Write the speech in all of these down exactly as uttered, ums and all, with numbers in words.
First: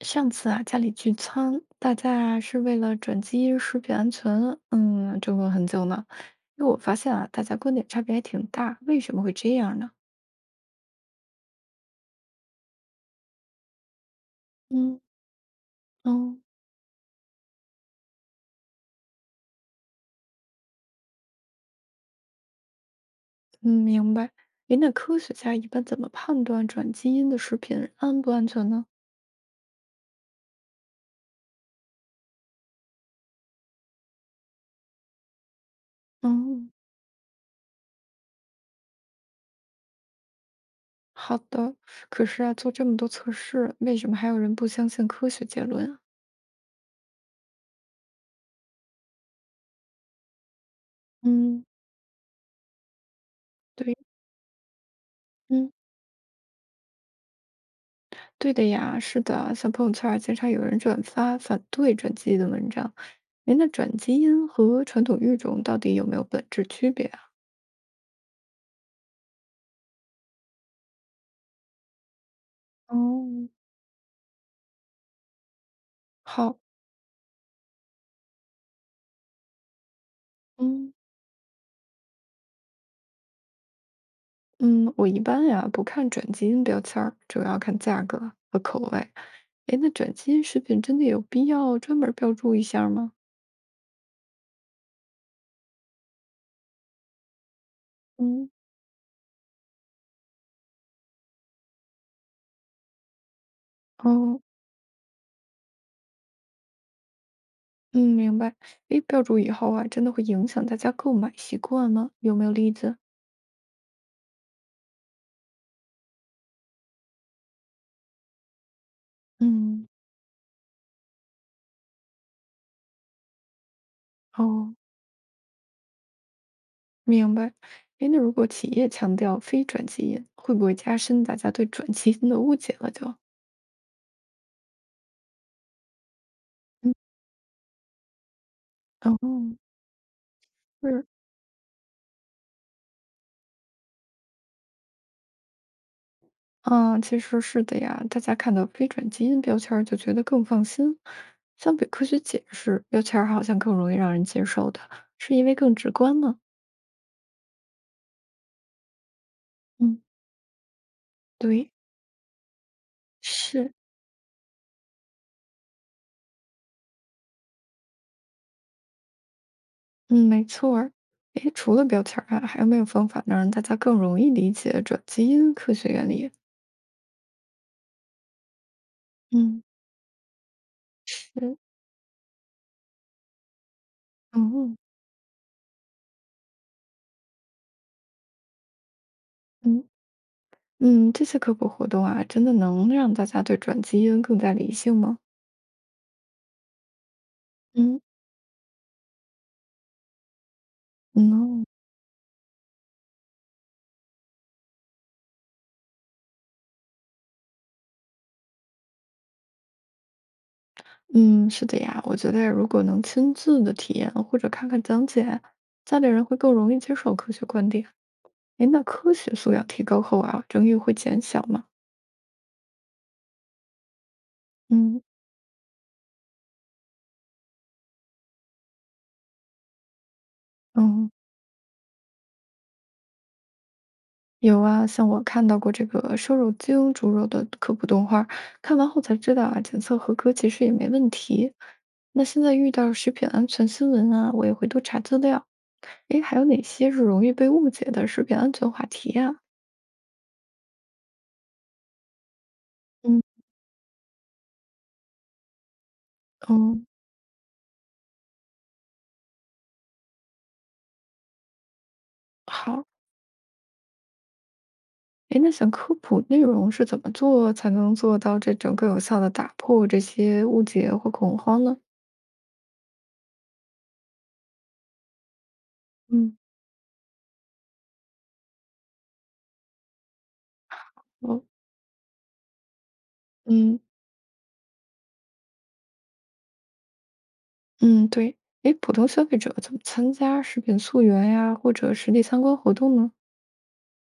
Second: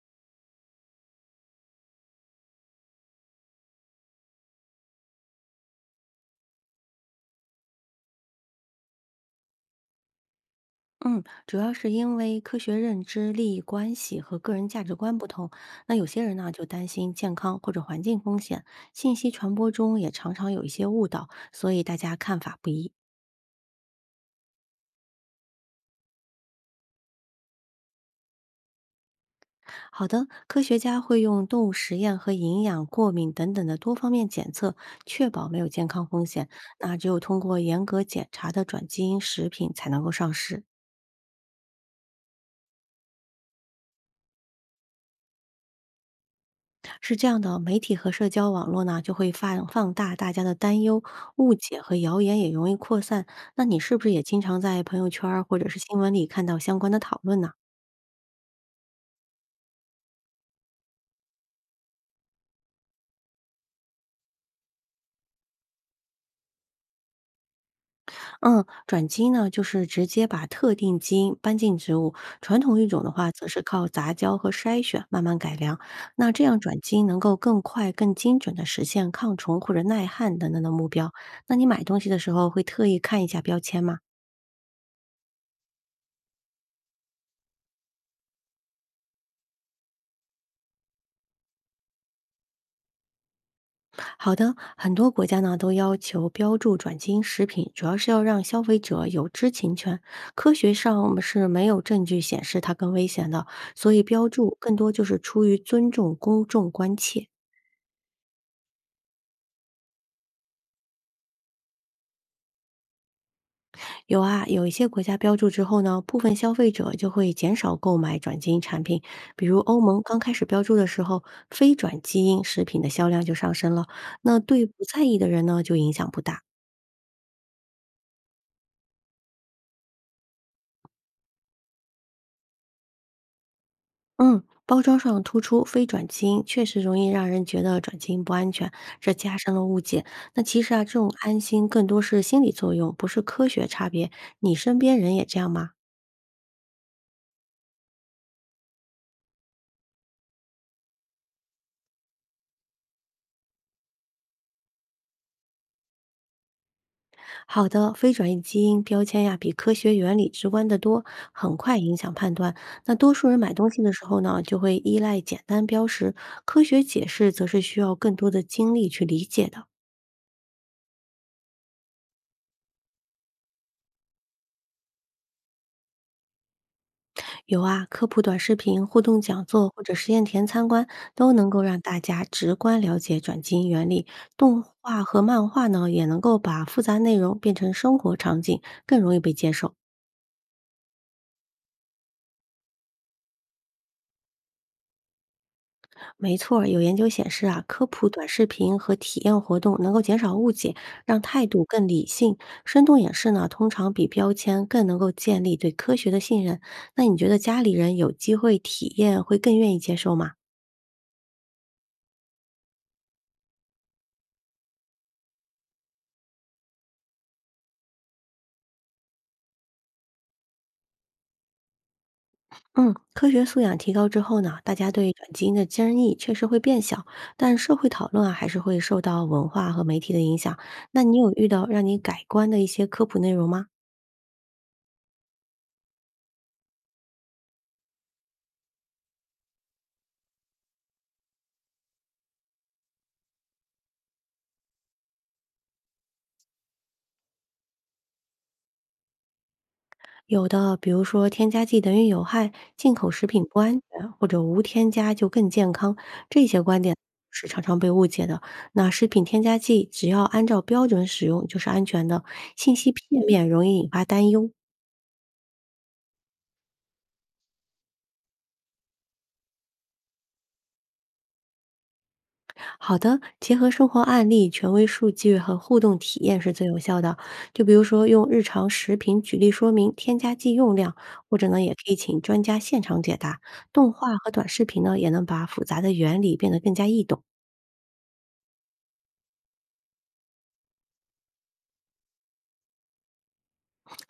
上次啊，家里聚餐，大家啊是为了转基、因食品安全，嗯，争论很久呢。因为我发现啊，大家观点差别还挺大，为什么会这样呢？嗯，主要是因为科学认知、利益关系和个人价值嗯。观不同。那有些人哦。呢，就担心健康或者环境风险，信息传播中也常常有一些误导，所以大家看法不一。嗯，明白。诶，那科学家一般怎么判断转基因的食品安不安全呢？好的，科学家会用动物实验和营养、过敏等等的多方面检测，确保没有健康风险。嗯。那只有通过严格检查的转基因食品才能够上市。好的。可是啊，做这么多测试，为什么还有人不相信科学结论啊？是这样的，媒体和社交网络呢，就会放放大大家的担忧、误嗯。解和谣言，也容易扩散。那你对。是不是也经常在朋友圈儿或者嗯。是新闻里看到相关的讨论呢？对的呀，是的，像朋友圈儿经常有人转发反对转基因的文章，哎，那转基因和传统育种到底有没有本质区别啊？嗯，转基因呢，就是直接把特定基因搬进植物；传统育种的话，则哦。是靠杂交和筛选慢慢改良。那这好。样转基因能够更快、更精准地实现抗虫或者耐旱等等的目嗯标。那你买东西的时候会特意看一下标签吗？嗯，我一般呀不看转基因标签儿，主要看价格和口味。哎，那转基因食品真的有必要专门儿标注一下儿吗？好的，很多国家呢都要求标注转基因食品，主要是要让嗯。消费者有知情权。科学上我们是没有证据显示它更危险的，所以标哦。注更多就是出于尊重公众关切。嗯，明白。哎，标注以后啊，真的会影响大家购买习惯吗？有没有例子？有啊，有一些国家标注之后呢，部分消费者就会减少购买转基因产品，比如欧嗯。盟刚开始标注的时候，非转基因食品的销量就上升了。那对不哦。在意的人呢，就影响不大。明白。哎，那如果企业强调非转基因，会不会加深大家对转基因的误解了就？嗯，包装上突出非转基因，确实嗯。容易让人觉得转基因不安全，这哦。加深了误解。那其实啊，这是。种安心更多是心理作用，不是科学差别。你身边人也这样吗？嗯，其实是的呀。大家看到非转基因标签儿就觉得更放心，相比科学解释，标签儿好像更容易让人接受的，是因为更直观吗？好的，非转移基因标签呀，比科学嗯。原理直观得多，很对。快影响判断。那多数人买东是。西的时候呢，就会依赖简单标识，科学解释则是需要更多的精力去理解的。嗯，没错儿。诶，除了标签儿啊，还有没有方法能让大家更容易理解转基因科学原理？有啊，科普短视频、互动讲嗯。座或者实验田参观，都能是。够让大家直观了解转基因原理。动嗯画和漫画呢，也能够把复杂内容变成生活场景，更容易被接受。嗯。嗯，这些科普活动啊，真的能让大家对转基因更加理性吗？没错儿有研究显示啊，科嗯。普短视频和体验活动能够减少误解，让嗯态度哦。更理性。生动演示呢，通常比标签更能够建立对科学的信任。那你觉得家里人有机会体验，会更愿意接受吗？嗯，是的呀，我觉得如果能亲自的体验或者看看讲解，家里人会更容易接受科学观点。诶，那科学素养提高后啊，争议会减小吗？嗯，科学素养提高之后呢，大家嗯对转基因的争议确实会变小，但社会讨论啊还是会受到文化和媒体的影响。那嗯。你有遇到让你改观的一些科普内容吗？有啊，像我看到过这个瘦肉精猪肉的科普动画儿看完后才知道啊，检测合格其实也没问题。那现在遇到食品安全新闻啊，我也会多查资料。诶，还有哪些是容易被误解的食品安全话题呀？有的，比如说添加剂等于有害，进口嗯。食品不安全，或者无添加就更健康，这些观嗯。点是常常被误解的。那食品添加剂只要按照标准使用就是安全的，信好。息片面容易引发担忧。诶，那想科普内容是怎么做才能做到这种更有效的打破这些误解或恐慌呢？好的，结合生活案例、权威数据和互动体嗯验是最有效的。就比如说，用日常食品举例说明添加剂用量，或哦。者呢，也可以请专家现场解答。嗯动画和短视频呢，也能把复杂的原理变得更加易懂。嗯。对。诶，普通消费者怎么参加食品溯源呀，或者实地参观活动呢？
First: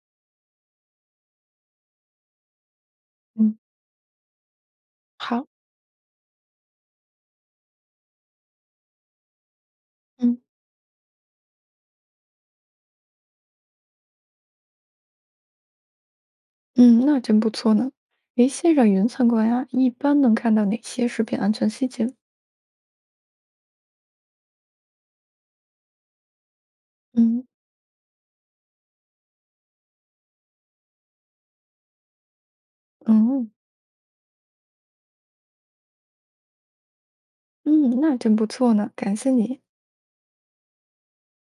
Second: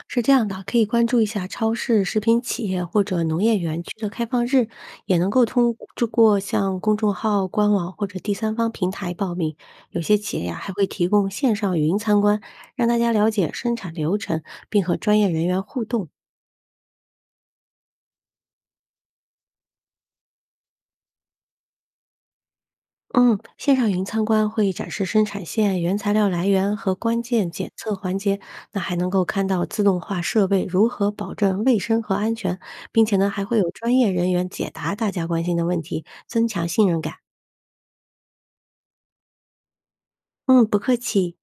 是这样的，可以关注一下超市、食品企业或者农业嗯。园区的开放日，也能够好。通就过像公众号、官网或者第三方平台报名。有些企嗯业呀、还会提供线上语音参观，让大家了解生产流程，并和专业人员互动。嗯，那真不错呢。诶，线上云参观呀，一般能看到哪些食品安全细节？嗯，线上云参观会展示生产线、原材料来源和关嗯。键检测环节，那还能够看到自动化设备如何保证卫生和安全，并且呢，还嗯会有专业人员解答大家关心的问题，增强信任感。嗯，那真不错呢，感谢你。嗯，不客气。